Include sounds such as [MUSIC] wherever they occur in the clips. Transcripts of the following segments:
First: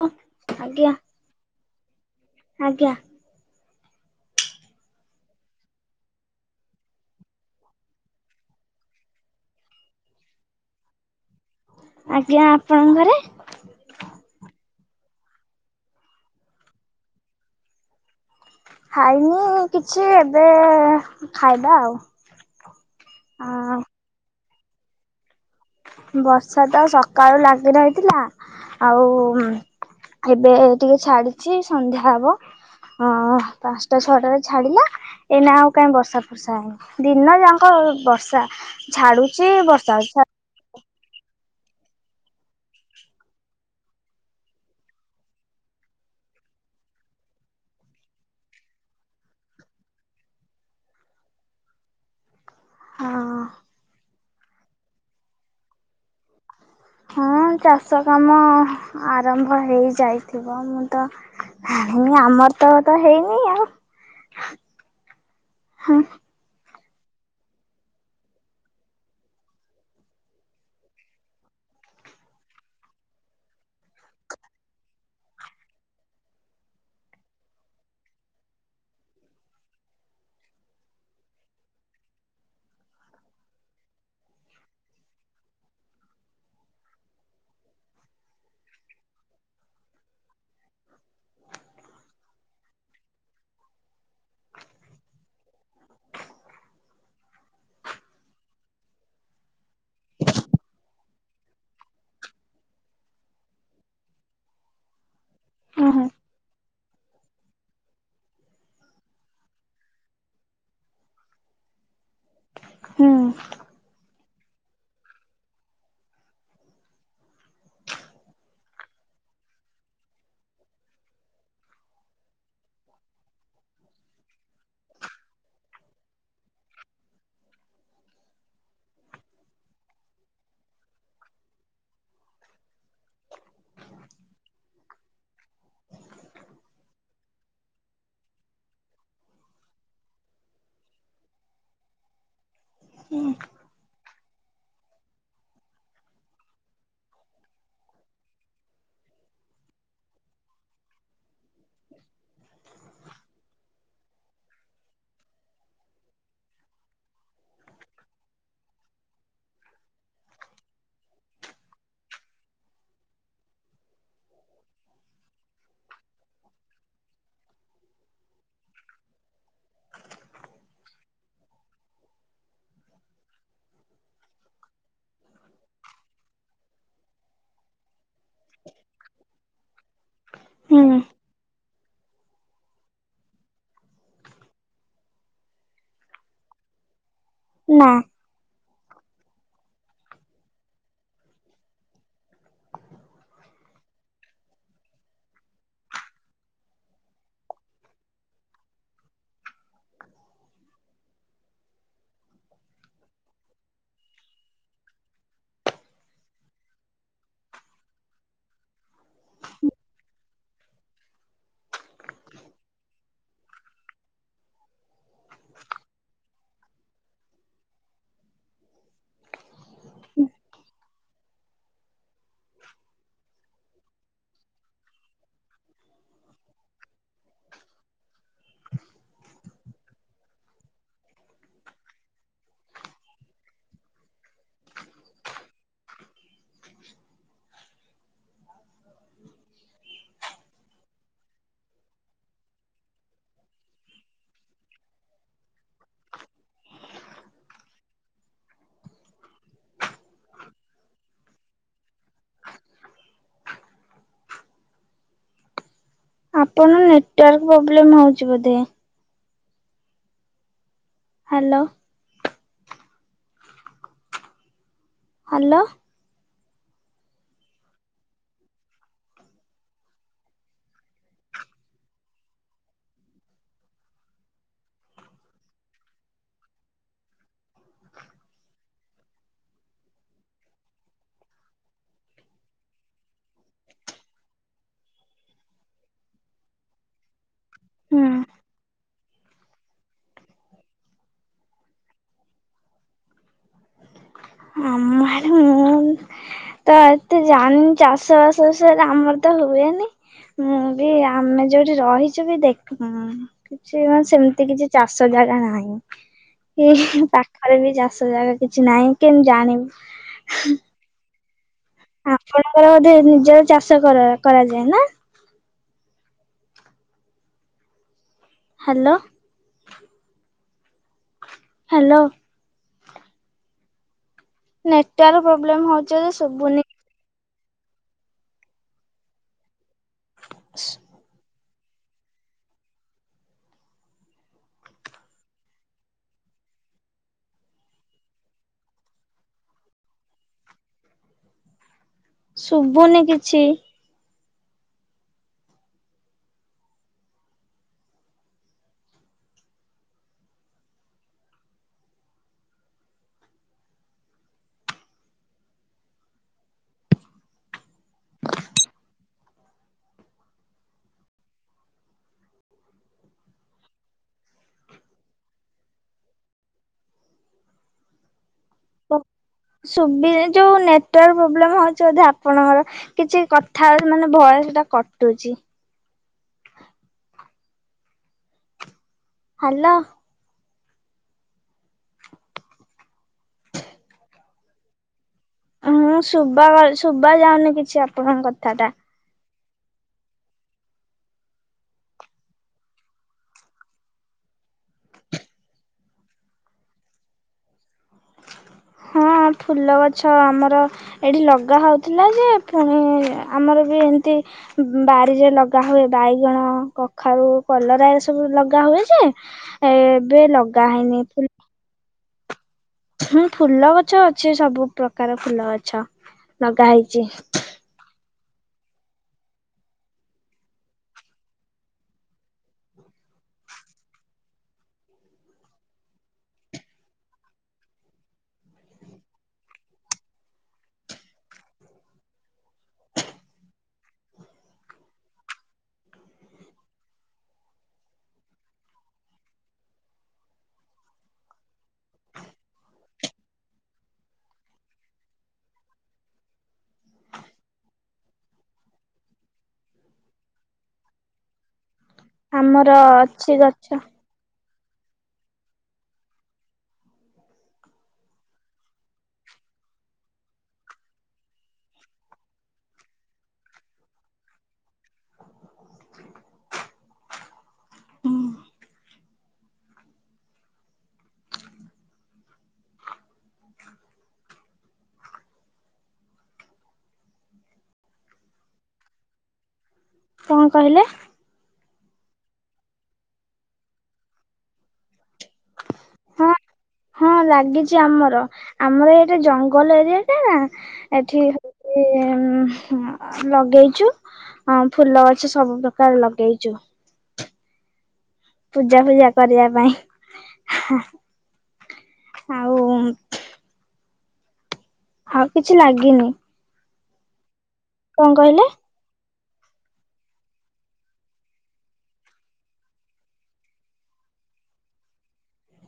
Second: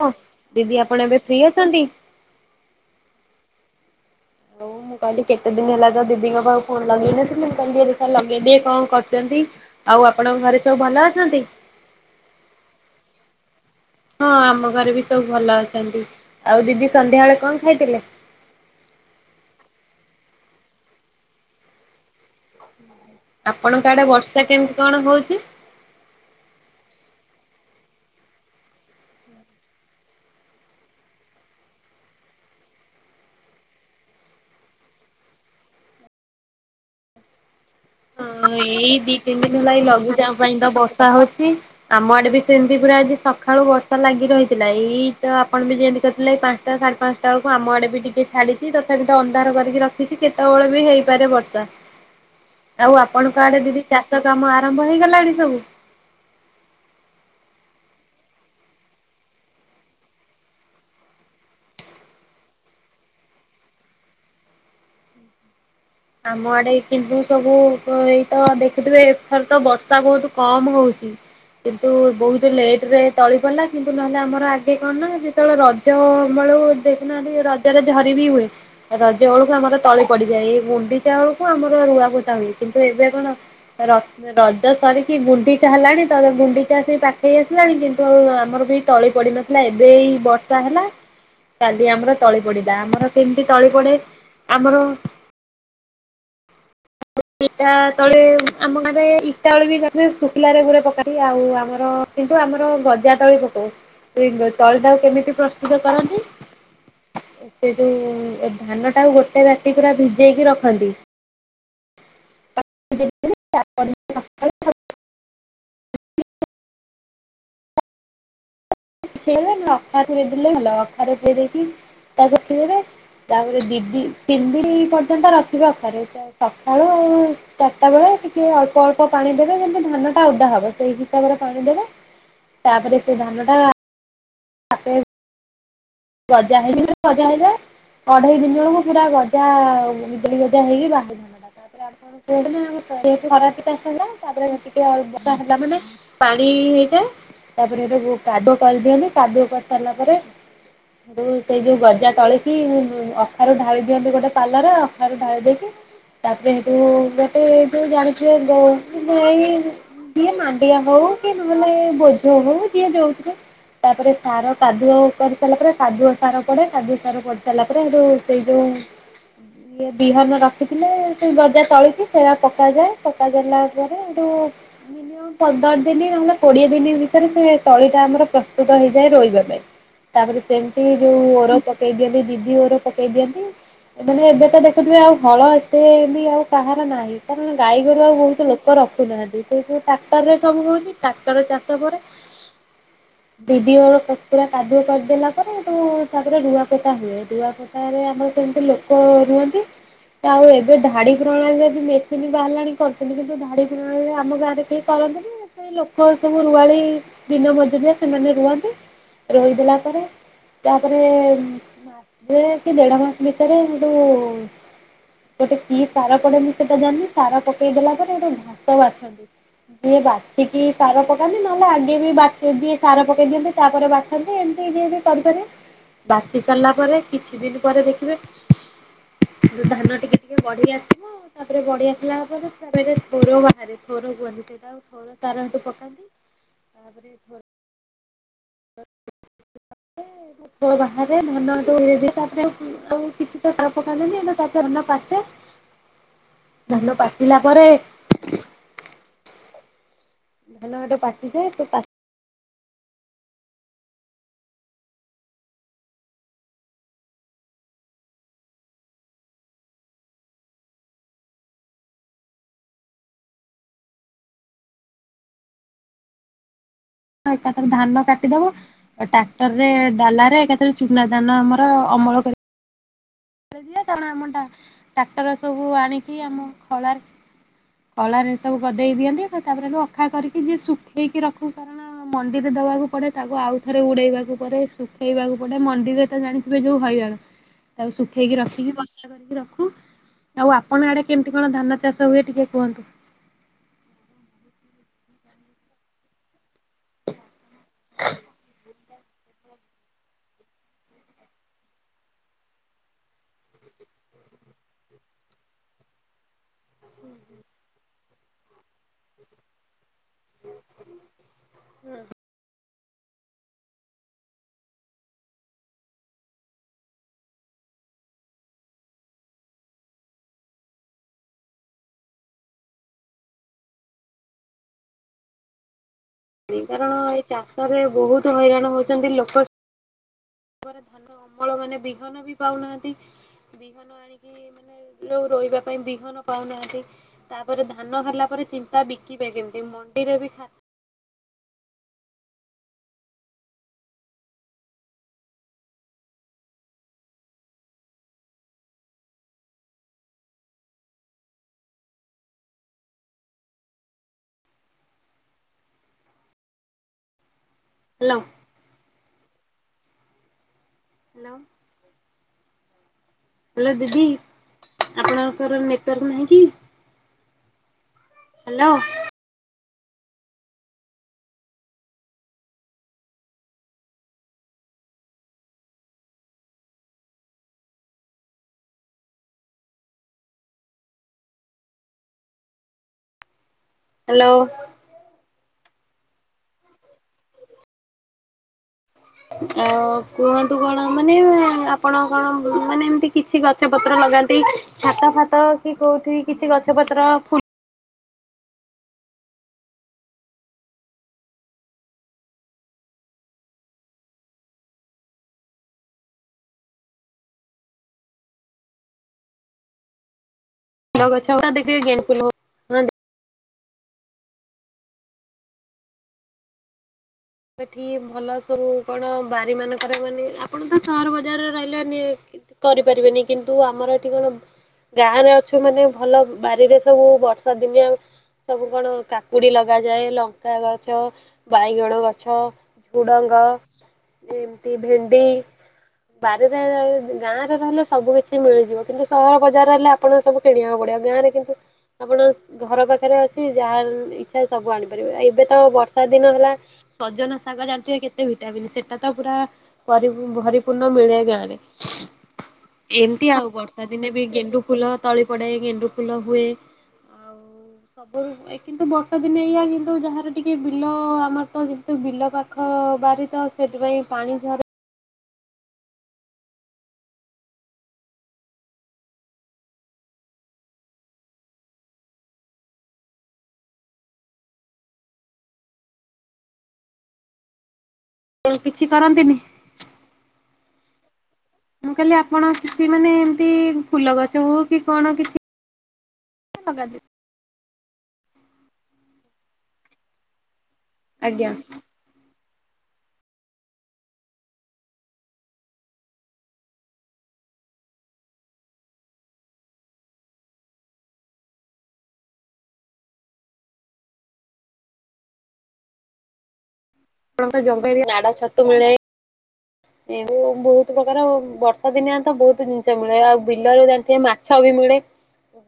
ହଁ ଦିଦି ଆଜ୍ଞା ଆପଣ ଏବେ ଫ୍ରି ଅଛନ୍ତି? ଆଜ୍ଞା। ହଉ ମୁଁ କହିଲି କେତେ ଦିନ ହେଲା ତ ଦିଦିଙ୍କ ପାଖକୁ ଫୋନ ଲଗେଇ ନଥିଲି ମୁଁ କହିଲି ଟିକେ ଦେଖିଆ ଲଗେଇଦିଏ କଣ କରୁଛନ୍ତି। ଆଉ ଆପଣଙ୍କ ଘରେ ସବୁ ଭଲ ଅଛନ୍ତି? ଆଜ୍ଞା ଆପଣଙ୍କ ଘରେ? ହଁ ଆମ ଘରେ ବି ସବୁ ଭଲ ଅଛନ୍ତି। ଆଉ ଦିଦି ସନ୍ଧ୍ୟାବେଳେ କଣ ଖାଇଥିଲେ? ଖାଇନି କିଛି ଏବେ ଖାଇବା ଆଉ। ଅ ଆପଣଙ୍କ ଆଡେ ବର୍ଷା କେମିତି କଣ ହୋଉଛି? ବର୍ଷା ତ ସକାଳୁ ଲାଗି ରହିଥିଲା ଆଉ ଏବେ ଟିକେ ଛାଡିଛି ସନ୍ଧ୍ୟା ହବ। ହଁ ପାଞ୍ଚଟା ଛଅଟାରେ ଛାଡିଲା। ଏଇନା ଆଉ କାହିଁ ବର୍ଷା ଫର୍ଷା ହେଇନି। ଦିନ ଯାକ ହଁ ବର୍ଷା ଏଇ ଦି ତିନି ଝାଡୁଛି ଦିନ ହେଲା ଏଇ ବର୍ଷା ଛା ଲଘୁଚାପ ପାଇଁ ତ ବର୍ଷା ହୋଉଛି। ଆମ ଆଡେ ବି ସେମିତି ପୁରା ଆଜି ସକାଳୁ ବର୍ଷା ଲାଗି ରହିଥିଲା ଏଇ ତ ଆପଣ ବି ଯେମିତି କରିଥିଲେ ଏଇ ପାଞ୍ଚଟା ସାଢେ ପାଞ୍ଚଟା ସେତବେଳକୁ ଆମ ଆଡେ ବି ଟିକେ ଛାଡିଛି ତଥାପି ଅନ୍ଧାର କରିକି ରଖିଛି କେତେବେଳେ ବି ହେଇପାରେ ବର୍ଷା। ଆଉ ଆପଣଙ୍କ ହଁ। ଆଡେ ଦିଦି ଚାଷ କାମ ଆରମ୍ଭ ହେଇଗଲାଣି ସବୁ? ହଁ ଚାଷ କାମ ଆରମ୍ଭ ହେଇଯାଇଥିବ ମୁଁ ତ ଆଉ ଆମର ତ ତ ହେଇନି ଆଉ। ହୁଁ [UNINTELLIGIBLE] ଆମ ଆଡେ କିନ୍ତୁ ସବୁ ଏଇତ ଦେଖୁଥିବେ ଏଥର ତ ବର୍ଷା ବହୁତ କମ ହୋଉଛି। କିନ୍ତୁ ବହୁତ ଲେଟ ରେ ତଳି ପଡ଼ିଲା କିନ୍ତୁ ନହେଲେ ଆମର ଆଗେ କଣ ନା ଯେତେବେଳେ ର ଯୋଉ ଅମଳୁ ଦେଖିନାହାନ୍ତି ରଜରେ ଝରି ବି ହୁଏ। ରଜ ବେଳକୁ ଆମର ତଳି ପଡିଯାଏ ଏଇ ଗୁଣ୍ଡିଚା ବେଳକୁ ଆମର ରୁଆପୋତା ହୁଏ। କିନ୍ତୁ ଏବେ କଣ ରଖ ରଜ ସରିକି ଗୁଣ୍ଡିଚା ହେଲାଣି ତ ଗୁଣ୍ଡିଚା ଆସି ପାଖେଇ ଆସିଲାଣି କିନ୍ତୁ ଆମର ବି ତଳି ପଡି ନଥିଲା। ସିନା ଏବେ ଏଇ ବର୍ଷ ତା ହେଲା କାଲି ଆମର ତଳି ପଡିଲା। ଆମର କେମିତି ତଳି ପଡେ ଆମର [UNINTELLIGIBLE] ଇଟା ତଳେ ଆମ ଗାଁରେ ଇଟା [UNINTELLIGIBLE] ବି ଶୁଖିଲାରେ ଗୁରେ ପକନ୍ତି ଆଉ ଆମର କିନ୍ତୁ ଆମର ଗଜା ତଳି ପକୋଉ। [UNINTELLIGIBLE] ତଳିଟା କେମିତି ପ୍ରସ୍ତୁତ ହୁଁ କରନ୍ତି ଏ ଯୋଉ ଧାନ ଟା ଗୋଟେ ରାତି ପୁରା ଭି ଭିଜେଇକି ରଖନ୍ତି। ହୁଁ [UNINTELLIGIBLE] କିଛି ହେଲେ ଅଖାରେପୁରେଇଦେଲେ ଭଲ ଅଖାରେ ଦେଇ ଦେଇକି ତାକୁ ରଖିଦେବେ। ତାପରେ ଦି ଦି ତିନି ଦି ପର୍ଯ୍ୟନ୍ତ ରଖିବେ ଅଖରେ ସକାଳୁ। ଚାରିଟା ବେଳେ ଟିକେ ଅଳ୍ପ ଅଳ୍ପ ପାଣି ଦେବେ ଯେମିତି ଧାନ ଟା ଓଦା ହବ ସେଇ ହିସାବରେ ପାଣି ଦେବେ। ତାପରେ ସେ ଧାନ ଟା ଆପେ [INAUDIBLE] ଅଢେଇ ଦିନ ବେଳକୁ ପୁରା ଗଜା ବିଜେଳି ଗଜା ହେଇକି ବାହାରେ ଧାନ। [INAUDIBLE] ବର୍ଷା ହେଲା ତାପରେ ଟିକେ ବର୍ଷା ହେଲା ମାନେ ପାଣି ହେଇଯାଏ। ତାପରେ ହେଟୁ କାଦୁଅ କରିଦିଅନ୍ତି କାଦୁଅ କରିସାରିଲା ପରେ। ହେଠୁ ସେଇ ଯୋଉ ଗଜା ତଳିକି ଅଖାରୁ ଢାଳି ଦିଅନ୍ତି ଗୋଟେ ପାଲରରେ ଅଖାରୁ ଢାଳି ଦେଇକି। ତାପରେ ହେଠୁ [INAUDIBLE] ଯିଏ ମାଣ୍ଡିଆ ହଉ କି ନହେଲେ ବୋଝ ହଉ ଯିଏ ଯଉଥିରେ। ତାପରେ ସାର କାଦୁଅ କରି ସାରିଲା ପରେ କାଦୁଅ ସାର ପଡେ କାଦୁଅ ସାର ପଡି ସାରିଲା ପରେ ଏଉ ସେଇ ଯୋଉ ବିହନ ରଖିଥିଲେ ସେ ଗଜା ତଳିକି ସେଇଆ ପକାଯାଏ ପକାଗଲା ପରେ ଏଇଠୁ ମିନିମମ୍ ପନ୍ଦର ଦିନ ନହେଲେ କୋଡିଏ ଦିନ ଭିତରେ ସେ ତଳି ଟା ଆମର ପ୍ରସ୍ତୁତ ହେଇଯାଏ ରଇ ବା ପାଇଁ। ତାପରେ ସେମିତି ହୁଁ। ଯୋଉ ଓର ପକେଇ ଦିଅନ୍ତି ଦିଦି ଓର ପକେଇ ଦିଅନ୍ତି। ମାନେ ଏବେ ତ ଦେଖୁଥିବେ ଆଉ ହଳ ଏତେ ବି ଆଉ କାହାର ନାହିଁ କାର ଣ ନା ଗାଈଗୋରୁ ଆଉ ବହୁତଲୋକ ଲୋକ ରଖୁନାହାନ୍ତି କି ଟ୍ରାକ୍ଟରରେ ସବୁ ହଉଛି ଟ୍ରାକ୍ଟର ଚାଷ ପରେ। ପିଡିଓର କତୁରା କାଦୁଅ କରିଦେଲା। ତାପରେ ହେଠୁ ତାପରେ ରୁଆପୋଟା ହୁଏ ରୁଆପୋଟାରେ ଆମର କେମିତି ଲୋକ ରୁଅନ୍ତି। ଆଉ ଏବେ ଧାଡି ପ୍ରଣାଳୀରେ ଯୋଉ ମେସିନ୍ ବାହାରିଲଣି କରିୁଛନ୍ତି କିନ୍ତୁ ଧାଡି ପ୍ରଣାଳୀ ରେ ଆମ ଗାଁରେ କେହି କରନ୍ତିନି ସେଇ ଲୋକ ସବୁ ରୁଆଳି ଦିନ ମଜୁରିଆ ସେମାନେ ରୁଅନ୍ତି। ରୋଇଦେଲା ପରେ। ତାପରେ ମାସେ କି ଦେଢ ମାସ ଭିତରେ ଯୋଉ ଗୋଟେ କି ସାର ପଡେ ମୁଁ ସେଟା ଜାନି ସାର ପକେଇ ଦେଲା ପରେ ଗୋଟେ ଘାସ ବାଛନ୍ତି। ଯିଏ ବାଛିକି ସାର ପକାନ୍ତି ନହେଲେ ଆଗେ ବି ବା ଦିଏ ସାର ପକେଇ ଦିଅନ୍ତି ତାପରେ ବାଛ ହେଲେ ଏମିତି ଯିଏ କରିପାରିବେ ବାଛି ସାରିଲା ପରେ କିଛି ଦିନ ପରେ ଦେଖିବେ। ଧାନ ଟିକେ ଟିକେ ବଢି ଆସିବ। ତାପରେ ବଢିଆସିଲା ପରେ ତାପରେ ଥୋର ବାହାରେ ଥୋର କୁହନ୍ତି ସେଇଟା ଥୋର ତାରଠୁ ପକାନ୍ତି ତାପରେ ଥୋର [UNINTELLIGIBLE] ଥୋର ବାହାରେ ଧାନ ଧୀରେ ଧୀରେ ତାପରେ ଆଉ କିଛି ତ ସାର ପକାନ୍ତିନି ତାପରେ ଧାନ ପାଚେ। ଧାନ ପାଚିଲା ପରେ। ଧାନ ହେଠୁ ପା ପଚି ଯାଏ ସେ ପା ଆପଣ ନେଟୱାର୍କ ପ୍ରୋବ୍ଲେମ ହଉଚି ବୋଧେ। ହାଲୋ। ହାଲୋ। ହଁ ତାପରେ ଧାନ କାଟିଦବ। ଟାକ୍ଟରରେ ଡାଲାରେ ଏକାଥରେ ଚୁନା ଦାନ ଆମର ଅମଳ କରି କିଏ [INAUDIBLE] ଆମ ଟା ଟାକ୍ଟର ସବୁ ଆଣିକି ଆମ ଖଳାରେ ଖଳାରେ ସବୁ ଗଦେଇ ଦିଅନ୍ତି ଆଉ ତାପରେ ଅଖା କରିକି ଯିଏ ଶୁଖେଇକି ରଖୁ କାରଣ ମଣ୍ଡିରେ ଦବାକୁ ପଡେ ତାକୁ ଆଉ ଥରେ ଉଡେଇବାକୁ ପଡେ ଶୁଖେଇବାକୁ ପଡେ ମଣ୍ଡିରେ ତ ଜାଣି ଏବେ ଯୋଉ ହଇରାଣ। ତାକୁ ହୁଁ ଶୁଖେଇକି ରଖିକି ବସ୍ତା ବାନ୍ଧିକି ରଖୁ। ଆଉ ଆପଣ ଆଡେ କେମିତି କଣ ଧାନ ଚାଷ ହୁଏ ଟିକେ କୁହନ୍ତୁ? ଆମ ଆରେ ମୁଁ ତ ଏତେ ଜାଣିନି ଚାଷବାସ ବିଷୟରେ। ଆମର ତ ହୁଏନି। ମୁଁ ବି ଆମେ ଯୋଉଠି ରହିଛୁ ବି ଦେଖିନୁ। [INAUDIBLE] ସେମିତି କିଛି ଚାଷ ଜାଗା ନାହିଁ। ଏଇ ପାଖରେ ବି ଚାଷ ଜାଗା କିଛି ନାହିଁ କେମତି ଜାଣିବୁ? ଆପଣଙ୍କର ବୋଧେ ନିଜର ଚାଷ କର କରାଯାଏ ନା? ହାଲୋ। ହାଲୋ। ନେଟିୱାର୍କ ପୋବ୍ଲେମ୍ ହଉଚି ବୋଧେ ଶୁଭୁନି। କଣ ଏଇ ଚାଷରେ ବହୁତୁ ହଇରାଣ ହଉଚନ୍ତି ଲୋକ ଅମଳ ମାନେ ବିହନ ବି ପାଉନାହାନ୍ତି ବିହନ ଆଣିକି ମାନେ ଯୋଉ ରୋଇବା ପାଇଁ ବିହନ ପାଉନାହାନ୍ତି। ତାପରେ ଧାନ ହେଲା ପରେ ଚିନ୍ତା ବିକିବେ କେମିତି? ମଣ୍ଡିରେ ବି ଶୁଭୁନି କିଛି। ହାଲୋ। ହାଲୋ। ହାଲୋ ଦିଦି ଆପଣଙ୍କର ନେଟୱାର୍କ ନାହିଁ କି? ହାଲୋ। ଶୁଭିଲେ ଯୋଉ ନେଟୱାର୍କ ପୋବ୍ଲେମେ ହୋଉଚି ବୋଧେ ଆପଣଙ୍କର। କିଛି କଥା ମାନେ ଭଏସ୍ ଟା କଟୁଚି। ହାଲୋ। ହାଲୋ। ମୁଁ ଶୁବାବା ଶୁବା ଯାଉନି କିଛି ଆପଣଙ୍କ କଥା ଟା। ଆଉ କୁହନ୍ତୁ କଣ? ମାନେ ଆପଣ କଣ ମାନେ ଏମତି କିଛି କଥା ଗଛ ପତ୍ର ଲଗାନ୍ତି ଛାତ ଫାତ କି କୋଉଠି କିଛି ଗଛ ପତ୍ର ଫୁଲ୍ ହଁ ଫୁଲ ଗଛ ଆମର ଏଠି ଲଗା ହଉଥିଲା ଯେ ପୁଣି ଆମର ବି ଏମିତି ବାରିରେ ଲଗା ହୁଏ ବାଇଗଣ କଖାରୁ କଲରା ଏ ସବୁ ଲଗା ହୁଏ ଯେ ଏବେ ଲଗ ଫୁଲଗଛ ଗୁଡା ଟିକିଏ [INAUDIBLE] ହୁଁ ଫୁଲ ଗଛ ଅଛି ସବୁ ପ୍ରକାର ଫୁଲ ଗଛ ଲଗା ହେଇଚି। ଏଠି ଭଲ ସବୁ କଣ ବାରି ମାନଙ୍କରେ ମାନେ ଆପଣ ତ ସହର ବଜାରରେ ରହିଲେ ନିହେଁକି। କରିପାରିବେନି କିନ୍ତୁ ଆମର ଏଠି କଣ ଗାଁ ରେ ଅଛୁ ମାନେ ଭଲ ବାରିରେ ସବୁ ବର୍ଷା ଦିନିଆ ସବୁ କଣ କାକୁଡି ଲଗାଯାଏ ଲଙ୍କା ଗଛ ବାଇଗଣ ଗଛ ଗଛ ଝୁଡ଼ଙ୍ଗ [INAUDIBLE] ଭେଣ୍ଡି। ବାରିରେ ର ଗାଁରେ ରହିଲେ ସବୁ କିଛି ମିଳିଯିବ କିନ୍ତୁ ସହର ବଜାର ରହିଲେ ଆପ୍ ଆପଣ ସବୁ କିଣିବାକୁ ପଡିବ ଗାଁ ରେ କିନ୍ତୁ ଆପଣ ଘର ପାଖରେ ଅଛି ଯାହା ଇଛା ସବୁ ଆଣିପାରିବେ ଏବେ ତ ବର୍ଷା ଦିନ ହେଲା। ସଜନା ଶାଗ ଜଣିଥିବେ କେତେ ଭିଟାମିନି ସେଇଟା ତ ପୁରା। ପରି ପୂ ଭରି ପୂର୍ଣ୍ଣ ମିଳେ ଏ ଗାଁ ରେ। ଆମର ଏମତି ଅଛି ଆଉ ଗଛ ବର୍ଷା ଦିନେ ବି ଗେଣ୍ଡୁ ଫୁଲ। ତଳି ପଡେ ଗେଣ୍ଡୁ ଫୁଲ ହୁଏ ଆ ସବୁ ଏ କିନ୍ତୁ ବର୍ଷା ଦିନେ ଏଇଆ କିନ୍ତୁ ଯାହାର ଟିକେ ବିଲ ଆମର ତ ତ ବିଲ ପାଖ ବାରି ତ ସେଥିପାଇଁ ପାଣି ଝର ଉଁ କିଛି କରନ୍ତିନି। କଣ କହିଲେ? ମୁଁ କହିଲି ଆପଣ କିଛି ମାନେ ଏମତି ଫୁଲ ଗଛ ହଉ କି କଣ କିଛି ହଁ ଲଗାନ୍ତି? ହଁ ଲାଗିଚି ଆମର ଆମର ଏଇଟି ଜଙ୍ଗଲ ଏରିଆ ଟେ ନା। ଏଠି ଆଜ୍ଞା ହଉଚି ଉଁ ହୁଁ। ଅ ଲଗେଇଚୁ ଅଁ ଫୁଲ ଗଛ ସବୁ ପ୍ରକାର ଲଗେଇଚୁ। ପୂଜା ଫୂଜା କରିଆ ପାଇଁ ହୁଁ। ଆଉ କିଛି ଲାଗିନି। କଣ ନାଡ କହିଲେ ଛତୁ ମିଳେ। ଏଣୁ ବହୁତ ପ୍ରକାର ବର୍ଷା ଦିନିଆ ତ ବହୁତ ଜିନିଷ ମିଳେ ଆଉ ବିଲରୁ ଜାଣିଥିବେ ମା ଛ ବି ମିଳେ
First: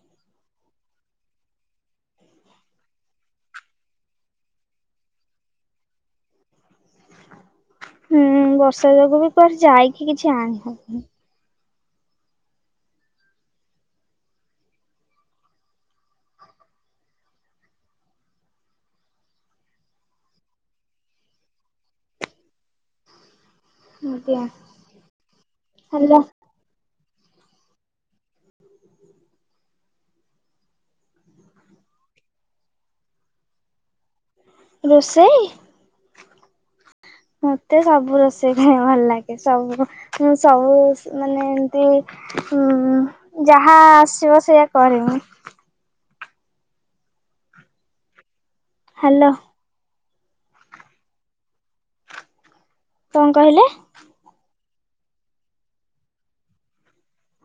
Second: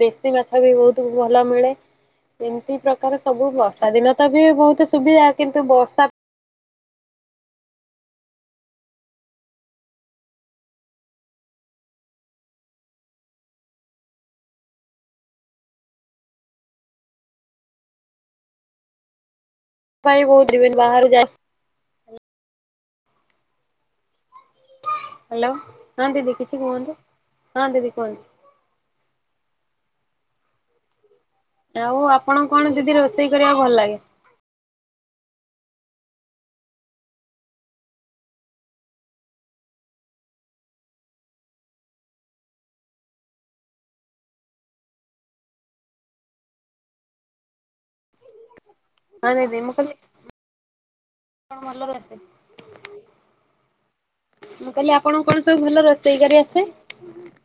ଦେଶୀ ମାଛ ବି ବହୁତ ଭଲ ମିଳେ। ଏମିତି ପ୍ରକାର ସବୁ ବର୍ଷା ଦିନ ତ ବି ବହୁତ ସୁବିଧା କିନ୍ତୁ ବର୍ଷା। ହୁଁ ବର୍ଷା ଯୋଗୁ ବି କୁଆଡେ ଯାଇକି କିଛି ଆଣି ହବନି। ପାଇଁ ବହୁତ ଯିବିନି ବାହାରୁ ଯା ଆଜ୍ଞା। ହ୍ୟାଲୋ ହଁ ହାଲୋ ଦିଦି କିଛି କୁହନ୍ତୁ ହଁ ଦିଦି କୁହନ୍ତୁ। ଆଉ ଆପଣଙ୍କୁ କଣ ଦିଦି ରୋଷେଇ କରିଆକୁ ଭଲ ଲାଗେ? ରୋଷେଇ? ମତେ ସବୁ ରୋଷେଇ ଖାଇଆ ଭଲ ଲାଗେ ସବୁ। ମୁଁ ସବୁ ମାନେ ଏମତି କି ଉଁ ଯାହା ଆସିବ ସେଇୟା କରିନି। ହଁ ହାଲୋ ଦିଦି ମୁଁ କହିଲି ଆପଣଙ୍କୁ ଭଲ ଆସେ। କଣ କହିଲେ? ମୁଁ କହିଲି ଆପଣଙ୍କୁ କଣ ସବୁ ଭଲ ରୋଷେଇ କରି ଆସେ?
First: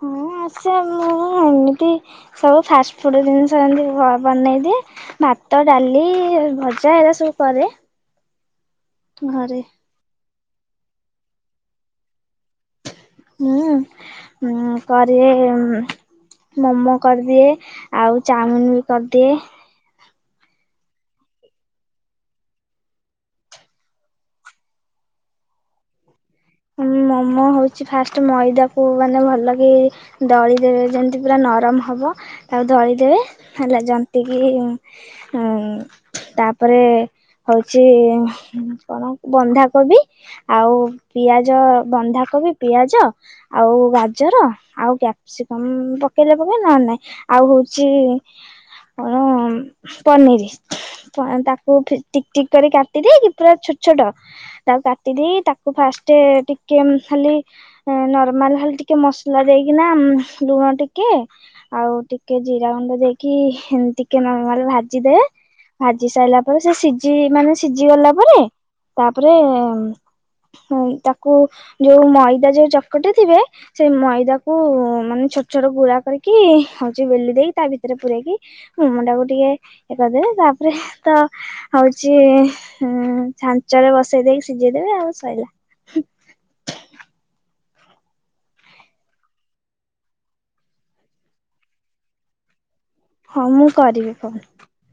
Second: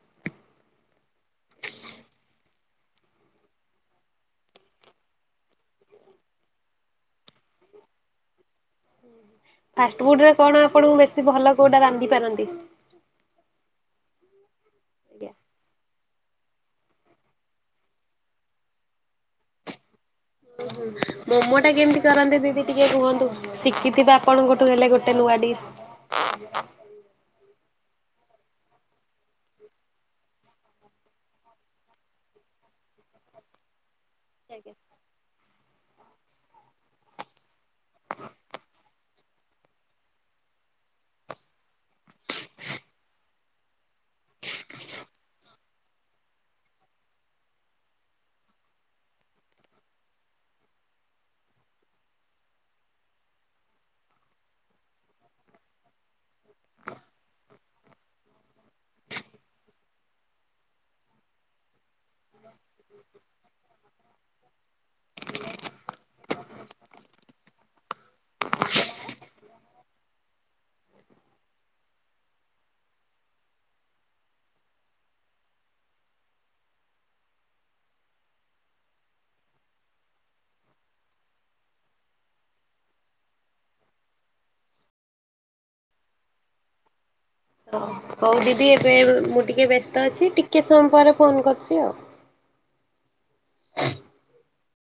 ହଁ ଆସେ ମୋର ଏମିତି ସବୁ ଫାଷ୍ଟଫୁଡ଼୍ ଜିନିଷ ଯେମତି ଘ ବନେଇ ଦିଏ। ଭାତ, ଡାଲି, ଭଜା ଏରା ସବୁ କରେ। ଘରେ। ଫାଷ୍ଟଫୁଡ ରେ କଣ ଆପଣଙ୍କୁ ବେଶୀ ଭଲ କୋଉଟା ରାନ୍ଧି ପାରନ୍ତି? ହୁଁ ଉଁ କରିବେ ଉମ୍ ମୋମୋ କରିଦିଏ ଆଉ ଚାଓମିିନ ବି କରିଦିଏ। ହୁଁ ହୁଁ ହୁଁ ମୋମ ଟା କେମିତି କରନ୍ତେ ଦିଦି ଟିକେ କୁହନ୍ତୁ। ଶିକିଥିବେ ଆପଣ ଗୋଟେ କହିଲେ ଗୋଟେ ନୂଆ ଡିସ୍। ହୁଁ ମୋମୋ ହଉଚି ଫାଷ୍ଟ ମଇଦାକୁ ମାନେ ଭଲ କି ଦଳି ଦେବେ ଯେମିଶତି ପୁରା ନରମ ହବ ତାକୁ ଦଳି ଦେବେ ହେଲା ଜ ନ୍ତିକି ହୁଁ। ତାପରେ ହଉଚି ହୁଁ କଣ ବନ୍ଧାକୋବି ଆଉ ପିଆଜ ବନ୍ଧାକୋବି ପିଆଜ ଆଉ ଗାଜର ଆଉ କ୍ୟାପସିକମ ପକେଇଲେ ପକେଇବେ ନହେଲେ ନାଇଁ। ଆଉ ହଉଚି ଅଁ ଉମ୍ ପନିର, ତାକୁ ଟିକ ଟିକ କରି କାଟିଦେଇକି ପୁରା ଛୋଟ ଛୋଟ ତାକୁ କାଟି ଦେଇ, ତାକୁ ଫାଷ୍ଟ ଟିକେ ଖାଲି ନର୍ମାଲ ହେଲେ ଟିକେ ମସଲା ଦେଇକିନା, ଲୁଣ ଟିକେ, ଆଉ ଟିକେ ଟିକେ ଜିରା ଗୁଣ୍ଡ ଦେଇକି, ଏମିତିି ଟିକେ ନର୍ମାଲ ଭାଜିଦେବେ ଭାଜି ସାରିଲା ପରେ, ସେ ସିଜି ମାନେ, ସିଝି ଗଲା ପରେ, ତାପରେ ହଁ, ତାକୁ ଯୋଉ ମଇଦା ଯୋଉ ଚକଟି ଥିବେ ସେ ମଇଦାକୁ ମାନେ ଛୋଟ ଛୋଟ ଗୁଳା କରିକି ହଉଚି ବେଲି ଦେଇକି, ତା ଭିତରେ ପୁରେଇକି ମୋମୋ ଟାକୁ ଟିକେ ଇଏ କରିଦେବେ, ତାପରେ ତ ହଉଚି ଇ, ଛାଞ୍ଚରେ ବସେଇ ଦେଇକି ସିଝେଇଦବେ ଆଉ ସଇଲା। [UNINTELLIGIBLE] ହଉ ଦିଦି, ଏବେ ମୁଁ ଟିକେ ବ୍ୟସ୍ତ ଅଛି, ଟିକେ ସମୟ ପରେ ଫୋନ କରୁଚି ଆଉ। ହଁ ମୁଁ କରିବି ଫୋନ।